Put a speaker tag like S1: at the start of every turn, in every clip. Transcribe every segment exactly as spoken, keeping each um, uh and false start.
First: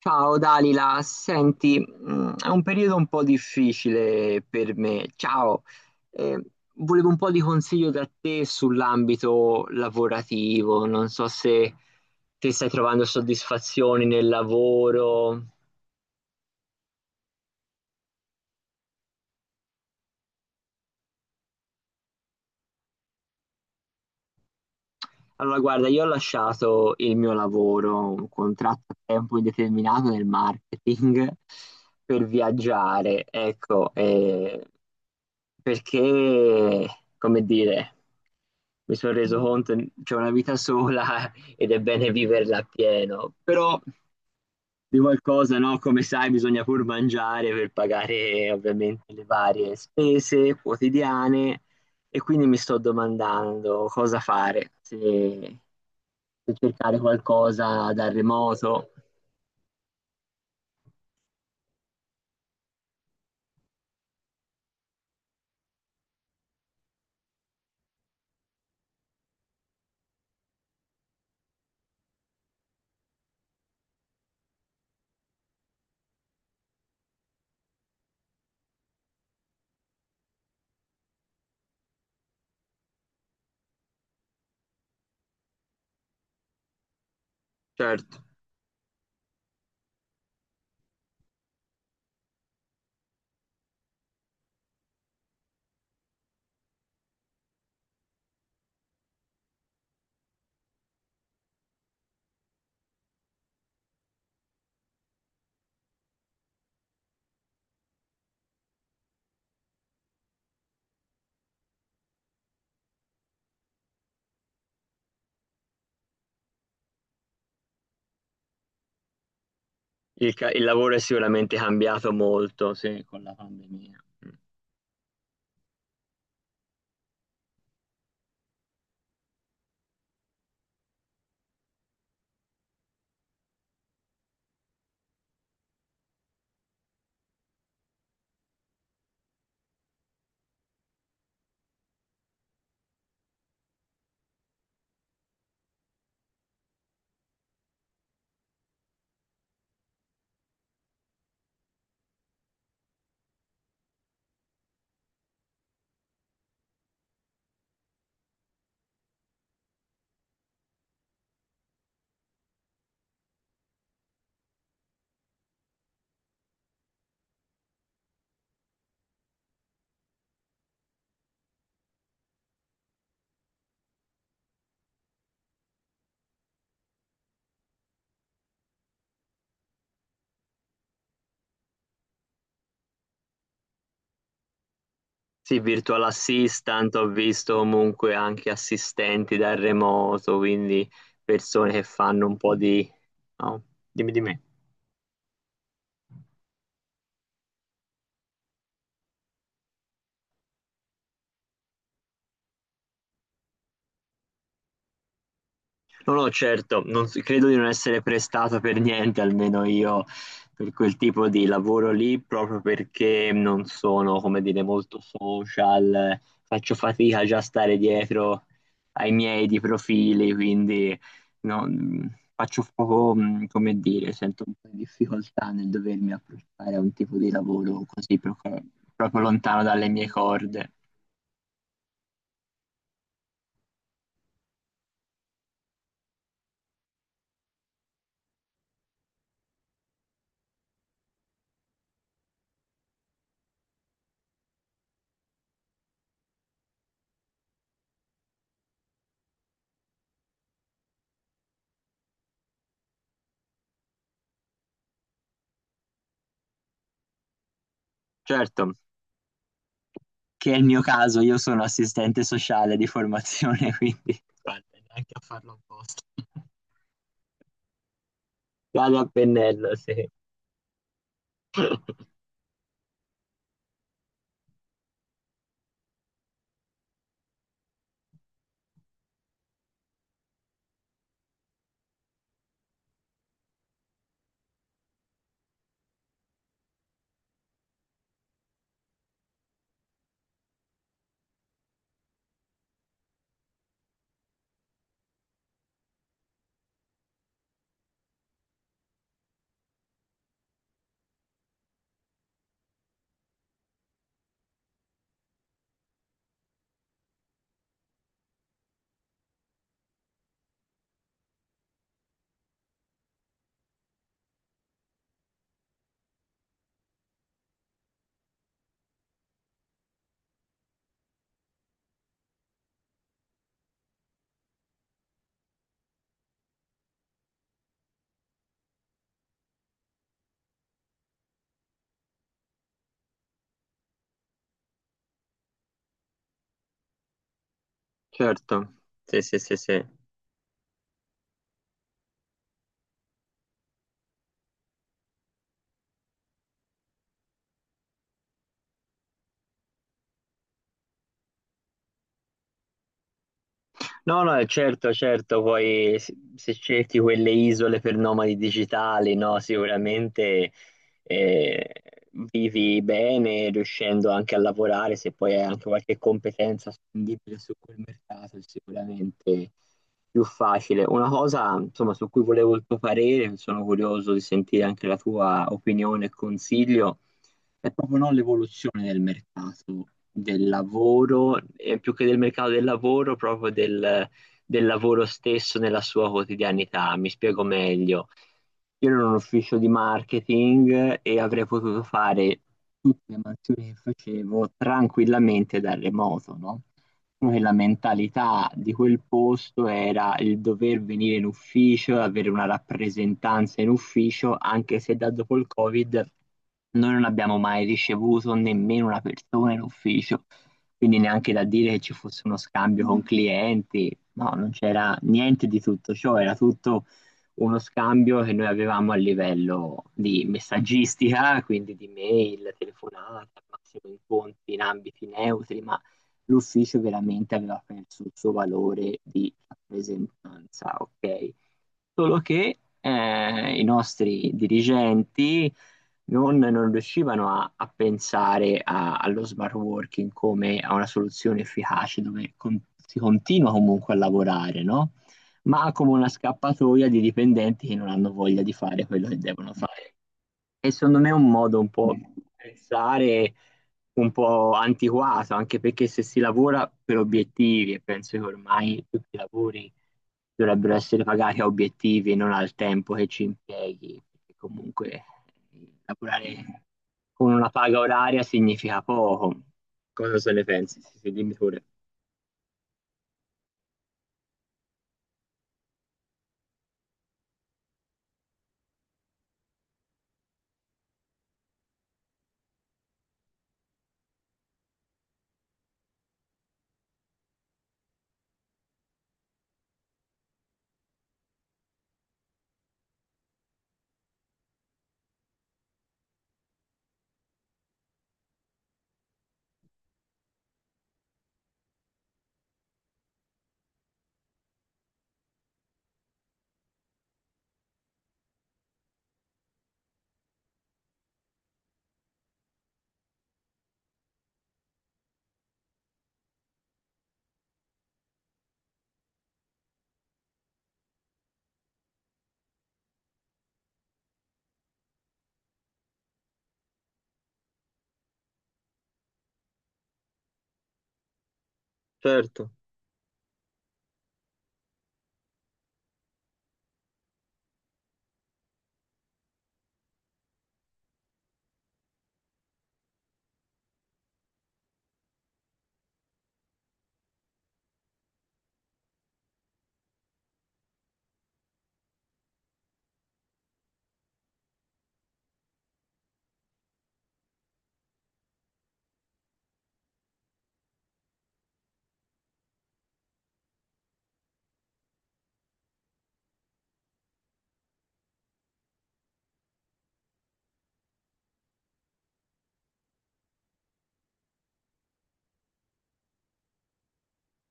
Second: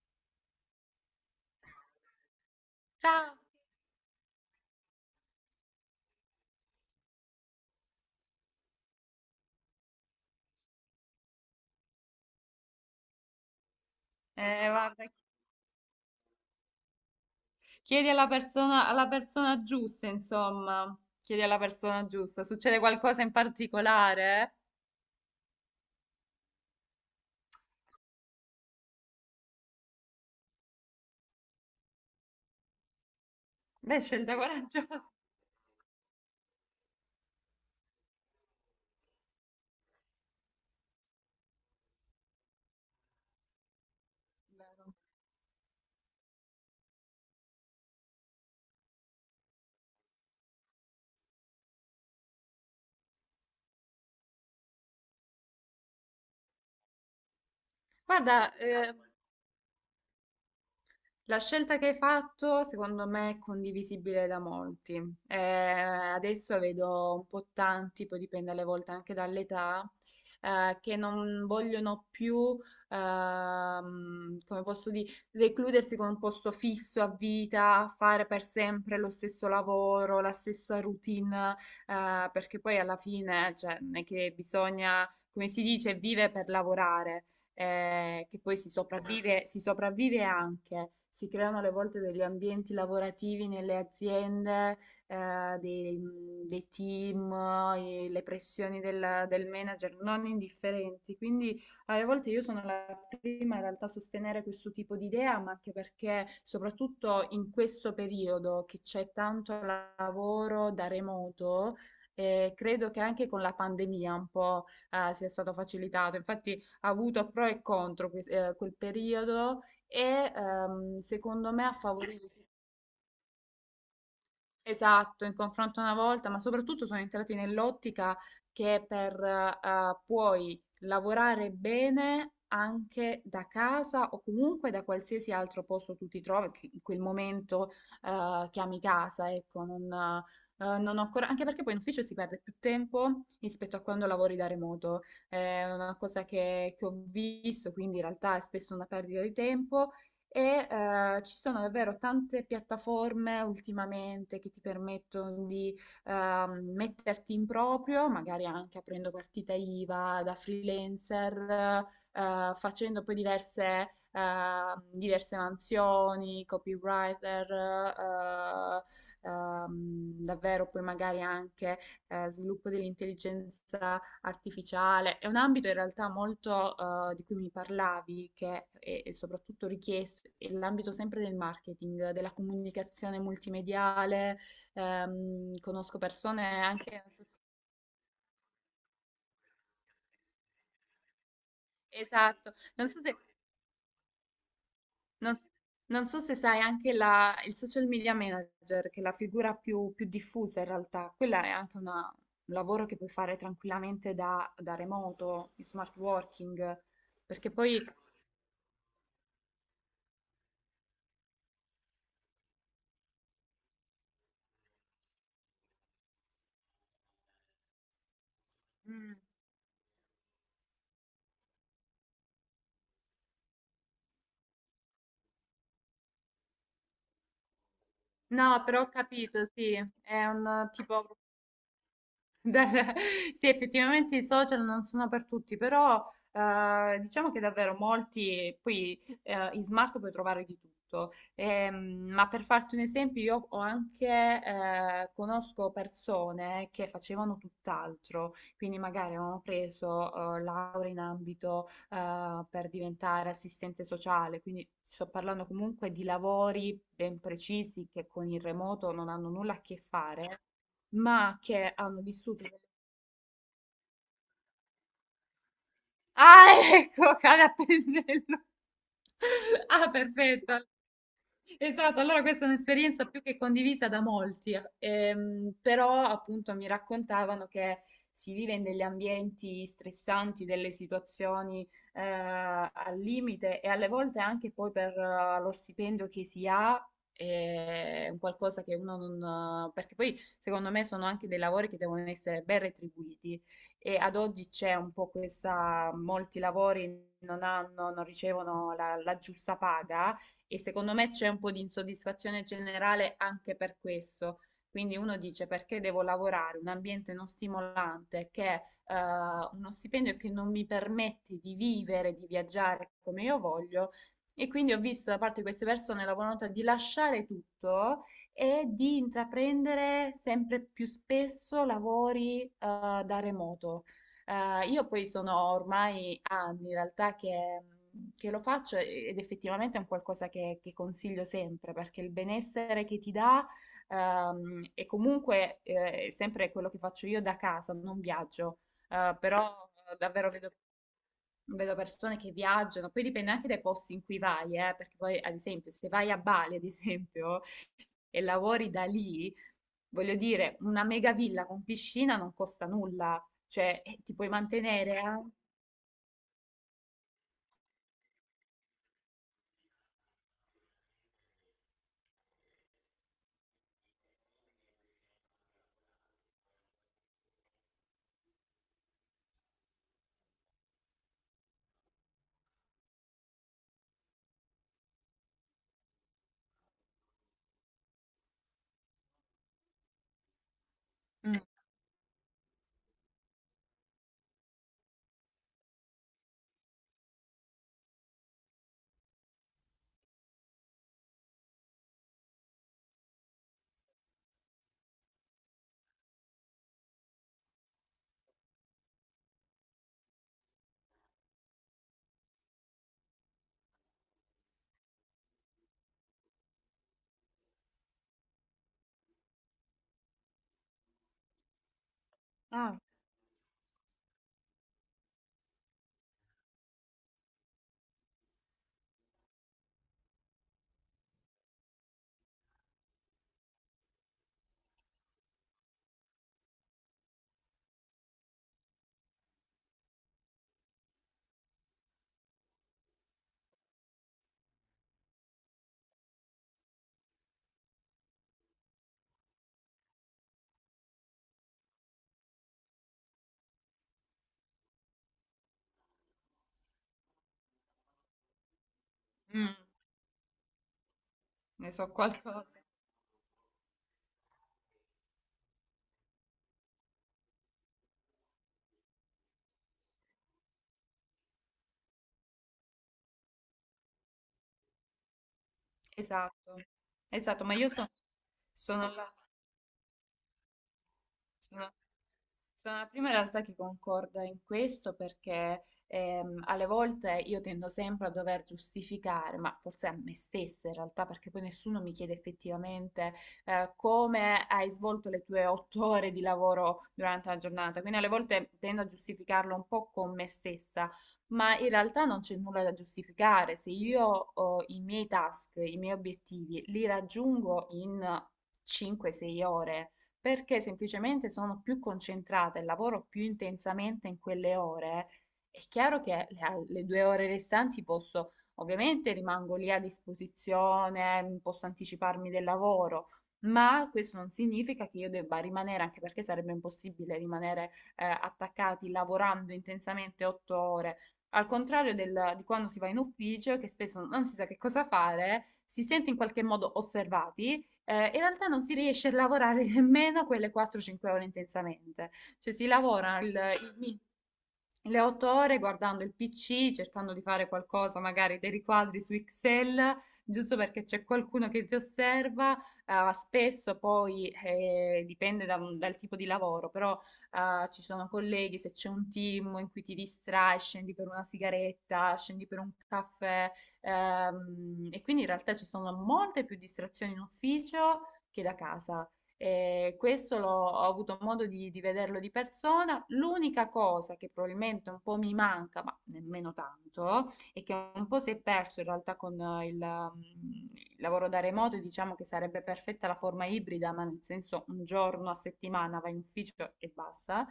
S1: Ciao Dalila, senti, mm, è un periodo un po'
S2: Ciao.
S1: difficile per me. Ciao. Eh, Volevo un po' di consiglio da te sull'ambito lavorativo. Non so se ti stai trovando soddisfazioni nel
S2: Eh, guarda,
S1: lavoro.
S2: chiedi alla persona, alla persona giusta, insomma. Chiedi alla persona giusta. Succede qualcosa in particolare?
S1: Allora, guarda, io ho lasciato il mio lavoro, un contratto a tempo indeterminato nel marketing per viaggiare, ecco,
S2: Beh, scelta
S1: eh,
S2: coraggiosa.
S1: perché, come dire, mi sono reso conto che c'è una vita sola ed è bene viverla appieno, però di qualcosa, no? Come sai, bisogna pur mangiare per pagare ovviamente le varie spese quotidiane e quindi mi sto domandando cosa fare, se per cercare qualcosa dal
S2: Guarda,
S1: remoto.
S2: eh, la scelta che hai fatto, secondo me, è condivisibile da molti. Eh, adesso vedo un po' tanti, poi dipende alle volte anche dall'età, eh, che non vogliono più, ehm, come posso dire, recludersi con un posto fisso a vita, fare per sempre lo stesso lavoro, la stessa routine, eh, perché poi alla fine, cioè, non è che bisogna, come si dice, vive per lavorare
S1: Certo,
S2: eh, che poi si sopravvive, si sopravvive anche. Si creano alle volte degli ambienti lavorativi nelle aziende, eh, dei, dei team, eh, le pressioni del, del manager non indifferenti. Quindi alle volte io sono la prima in realtà a sostenere questo tipo di idea, ma anche perché soprattutto in questo periodo che c'è tanto lavoro da remoto, eh, credo che anche con la pandemia un po' eh, sia stato facilitato. Infatti ha avuto pro e contro que- eh, quel periodo
S1: il,
S2: e
S1: ca- il lavoro è
S2: ehm, secondo
S1: sicuramente
S2: me ha
S1: cambiato
S2: favorito.
S1: molto, sì, con la pandemia. Mm.
S2: Esatto, in confronto una volta, ma soprattutto sono entrati nell'ottica che per eh, puoi lavorare bene anche da casa o comunque da qualsiasi altro posto tu ti trovi, che in quel momento eh, chiami casa, ecco, non, eh, non ho ancora, anche perché poi in ufficio si perde più tempo rispetto a quando lavori da remoto. È una cosa che, che ho visto, quindi in realtà è spesso una perdita di tempo e eh, ci sono davvero tante piattaforme ultimamente che ti permettono di ehm, metterti in proprio, magari anche aprendo partita I V A da freelancer, eh, facendo poi diverse, ehm, diverse mansioni, copywriter, eh, ehm, davvero poi magari anche eh, sviluppo dell'intelligenza artificiale. È un ambito in realtà molto eh, di cui mi parlavi, che è, è soprattutto richiesto, è l'ambito sempre del marketing, della comunicazione multimediale. Ehm,
S1: Sì,
S2: conosco
S1: virtual
S2: persone
S1: assistant,
S2: anche...
S1: ho
S2: non so-
S1: visto comunque anche assistenti dal remoto, quindi persone che fanno un po'
S2: Esatto,
S1: di.
S2: non so se...
S1: No, dimmi di me.
S2: non- non so se sai anche la- il social media manager, che è la figura più, più diffusa in realtà, quella è anche una- un lavoro che puoi fare tranquillamente da, da remoto, in smart
S1: No, no,
S2: working,
S1: certo, non s- credo
S2: perché
S1: di non
S2: poi...
S1: essere prestato per niente, almeno io, per quel tipo di lavoro lì, proprio perché non sono, come dire, molto social, eh, faccio fatica già a stare dietro ai
S2: mm,
S1: miei di profili, quindi no, mh, faccio poco, mh, come dire, sento un po' di difficoltà nel dovermi approcciare a un tipo di lavoro così proprio,
S2: no, però ho
S1: proprio
S2: capito,
S1: lontano
S2: sì,
S1: dalle mie
S2: è un eh,
S1: corde.
S2: tipo dal- Sì, effettivamente i social non sono per tutti, però eh, diciamo che davvero molti, poi eh, in smart puoi trovare di tutto. Ehm, ma per farti un esempio, io ho anche, eh, conosco persone che facevano tutt'altro, quindi magari avevano preso eh, laurea in ambito eh, per diventare assistente sociale, quindi sto parlando comunque di lavori ben precisi che con il
S1: Certo,
S2: remoto non hanno nulla a che fare
S1: che è il mio caso,
S2: ma
S1: io sono
S2: che hanno
S1: assistente
S2: vissuto...
S1: sociale di formazione, quindi guarda, neanche a farlo apposta.
S2: Ah, ecco, cara pennello.
S1: Vado a pennello,
S2: Ah,
S1: sì.
S2: perfetto. Esatto, allora questa è un'esperienza più che condivisa da molti, ehm, però appunto mi raccontavano che si vive in degli ambienti stressanti, delle situazioni eh, al limite e alle volte anche poi per eh, lo stipendio che si ha, eh, è un qualcosa che uno non... perché poi secondo me sono anche dei lavori che devono essere ben retribuiti e ad oggi c'è un po' questa, molti lavori non hanno, non ricevono la la giusta paga e secondo me c'è un po' di insoddisfazione generale anche per questo. Quindi uno dice perché devo lavorare un ambiente non stimolante, che è eh, uno stipendio che non mi permette di vivere, di viaggiare come io voglio. E quindi ho visto da parte di queste persone la volontà di lasciare tutto e di intraprendere sempre più spesso lavori eh, da remoto. Eh, io poi sono ormai anni in realtà che, che lo faccio ed effettivamente è un qualcosa che, che consiglio sempre perché il benessere che ti dà ehm, è comunque eh, sempre quello che faccio io da casa, non viaggio,
S1: Certo,
S2: eh,
S1: sì, sì, sì,
S2: però
S1: sì.
S2: davvero vedo vedo persone che viaggiano, poi dipende anche dai posti in cui vai, eh, perché poi ad esempio se vai a Bali, ad esempio, e lavori da lì, voglio dire, una mega villa con piscina non costa nulla, cioè eh, ti
S1: No,
S2: puoi
S1: no, eh, certo,
S2: mantenere,
S1: certo, poi se se cerchi quelle isole per nomadi digitali, no, sicuramente eh, vivi bene riuscendo anche a lavorare, se poi hai anche qualche competenza spendibile su quel mercato, è sicuramente più facile. Una cosa, insomma, su cui volevo il tuo parere, sono curioso di sentire anche la tua opinione e consiglio è proprio no, l'evoluzione del mercato del
S2: eh? Mm.
S1: lavoro, e più che del mercato del lavoro, proprio del, del lavoro stesso nella sua quotidianità. Mi spiego meglio. Io ero in un ufficio di marketing e avrei potuto fare tutte le mansioni che facevo tranquillamente da remoto, no? Diciamo, che la mentalità di quel posto era il dover venire in ufficio, avere una rappresentanza in ufficio, anche se da dopo il Covid noi non abbiamo mai ricevuto nemmeno una persona in ufficio, quindi neanche da dire che ci fosse uno
S2: Ah,
S1: scambio con clienti, no, non c'era niente di tutto ciò, era tutto uno scambio che noi avevamo a livello di messaggistica, quindi di mail, telefonata, al massimo incontri in ambiti neutri, ma l'ufficio veramente aveva perso il suo valore di rappresentanza, ok? Solo che eh, i nostri dirigenti non, non riuscivano a, a pensare a- allo smart working come a una soluzione efficace dove con- si continua comunque a lavorare, no? Ma come una scappatoia di dipendenti che non hanno voglia di fare quello che devono
S2: mm,
S1: fare. E secondo me è un modo un
S2: ne so
S1: po' Mm. di
S2: qualcosa.
S1: pensare un po' antiquato, anche perché se si lavora per obiettivi, e penso che ormai tutti i lavori dovrebbero essere pagati a obiettivi e non al tempo che ci impieghi, perché comunque
S2: Esatto,
S1: lavorare con
S2: esatto,
S1: una
S2: ma io
S1: paga
S2: sono,
S1: oraria significa
S2: sono
S1: poco. Cosa se ne pensi? Sì, sì, dimmi pure.
S2: là. Sono la prima in realtà che concorda in questo perché ehm, alle volte io tendo sempre a dover giustificare, ma forse a me stessa in realtà, perché poi nessuno mi chiede effettivamente eh, come hai svolto le tue otto ore di lavoro durante la giornata. Quindi alle volte tendo a giustificarlo un po' con me stessa, ma in realtà non c'è nulla da giustificare. Se io ho i miei task, i miei obiettivi, li raggiungo in cinque sei ore perché semplicemente sono più concentrata e lavoro più intensamente in quelle ore, è chiaro che le, al- le due ore restanti posso, ovviamente rimango lì a disposizione, mm, posso anticiparmi del lavoro, ma questo non significa che io debba rimanere, anche perché sarebbe impossibile rimanere eh, attaccati lavorando intensamente otto ore. Al contrario del- di quando si va in ufficio, che spesso non si sa che cosa fare, si sente in qualche modo osservati, eh, in realtà non si riesce a lavorare nemmeno quelle quattro cinque ore intensamente,
S1: Certo,
S2: cioè si lavora il, il le otto ore guardando il P C, cercando di fare qualcosa, magari dei riquadri su Excel, giusto perché c'è qualcuno che ti osserva. eh, spesso poi eh, dipende da un- dal tipo di lavoro, però eh, ci sono colleghi, se c'è un team in cui ti distrai, scendi per una sigaretta, scendi per un caffè, ehm, e quindi in realtà ci sono molte più distrazioni in ufficio che da casa. Eh, questo l'ho, ho avuto modo di, di vederlo di persona. L'unica cosa che probabilmente un po' mi manca, ma nemmeno tanto, e che un po' si è perso in realtà con eh, il, ehm, il lavoro da remoto, e diciamo che sarebbe perfetta la forma ibrida, ma nel senso un giorno a settimana vai in ufficio e basta.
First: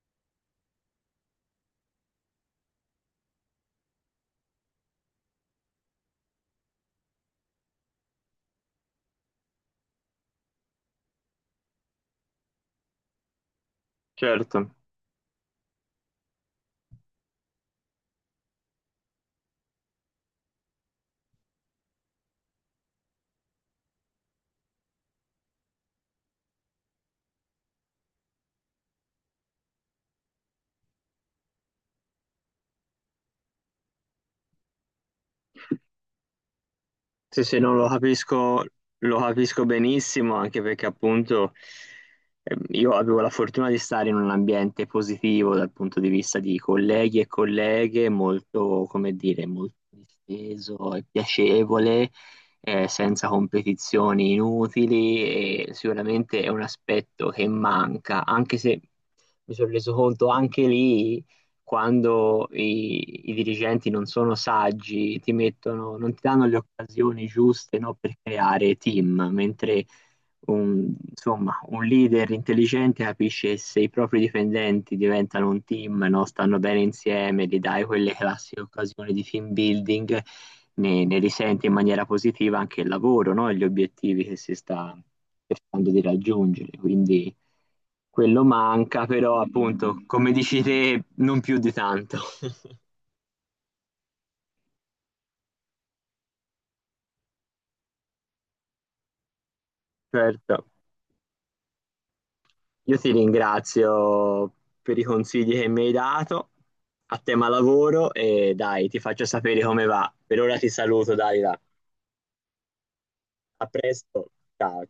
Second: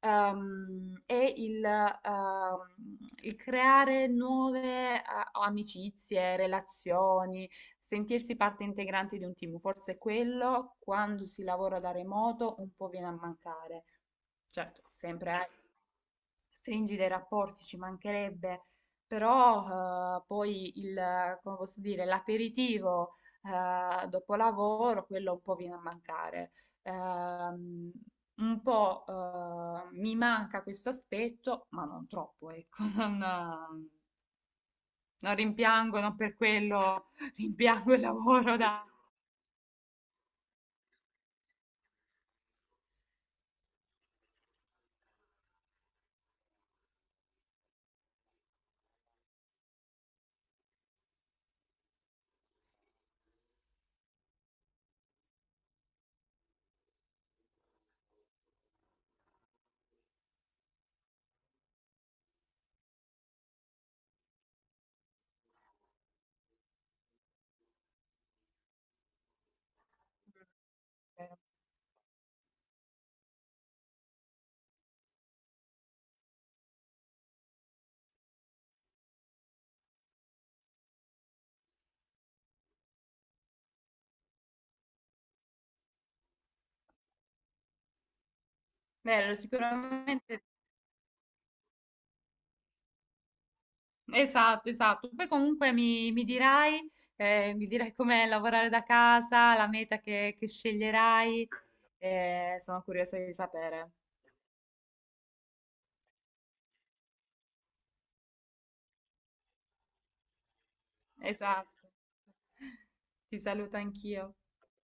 S2: ehm, è il, ehm, il creare nuove eh, amicizie, relazioni, sentirsi parte integrante di un team, forse quello quando si lavora da remoto un po' viene a mancare.
S1: certo.
S2: Certo, sempre hai stringi dei rapporti, ci mancherebbe, però eh, poi il, come posso dire, l'aperitivo eh, dopo lavoro, quello un po' viene a mancare. Ehm, un po' eh, mi manca questo aspetto, ma non troppo, ecco, non, non rimpiango, non per quello
S1: Sì, sì, no, lo
S2: rimpiango il lavoro
S1: capisco,
S2: da.
S1: lo capisco benissimo, anche perché appunto ehm, io avevo la fortuna di stare in un ambiente positivo dal punto di vista di colleghi e colleghe, molto, come dire, molto disteso e piacevole, eh, senza competizioni inutili e sicuramente è un aspetto che manca, anche se mi sono reso conto anche lì quando i, i dirigenti non sono saggi, ti mettono, non ti danno le occasioni giuste, no, per creare team, mentre un-
S2: Vero.
S1: insomma, un leader intelligente capisce se i propri dipendenti diventano un team, no? Stanno bene insieme, gli dai quelle classiche occasioni di team building, ne, ne risente in maniera positiva anche il lavoro, no? E gli obiettivi che si sta cercando di raggiungere. Quindi quello manca,
S2: Vero,
S1: però appunto, come
S2: sicuramente
S1: dici te, non più di tanto.
S2: esatto, esatto. Poi comunque mi, mi dirai, eh, mi dirai com'è lavorare da casa, la meta che, che
S1: Certo.
S2: sceglierai. Eh, sono
S1: Io ti
S2: curiosa di sapere.
S1: ringrazio per i consigli che mi hai dato a tema lavoro e dai, ti faccio sapere come va. Per ora ti saluto, Dalila.
S2: Esatto. Ti
S1: A
S2: saluto
S1: presto.
S2: anch'io.
S1: Ciao.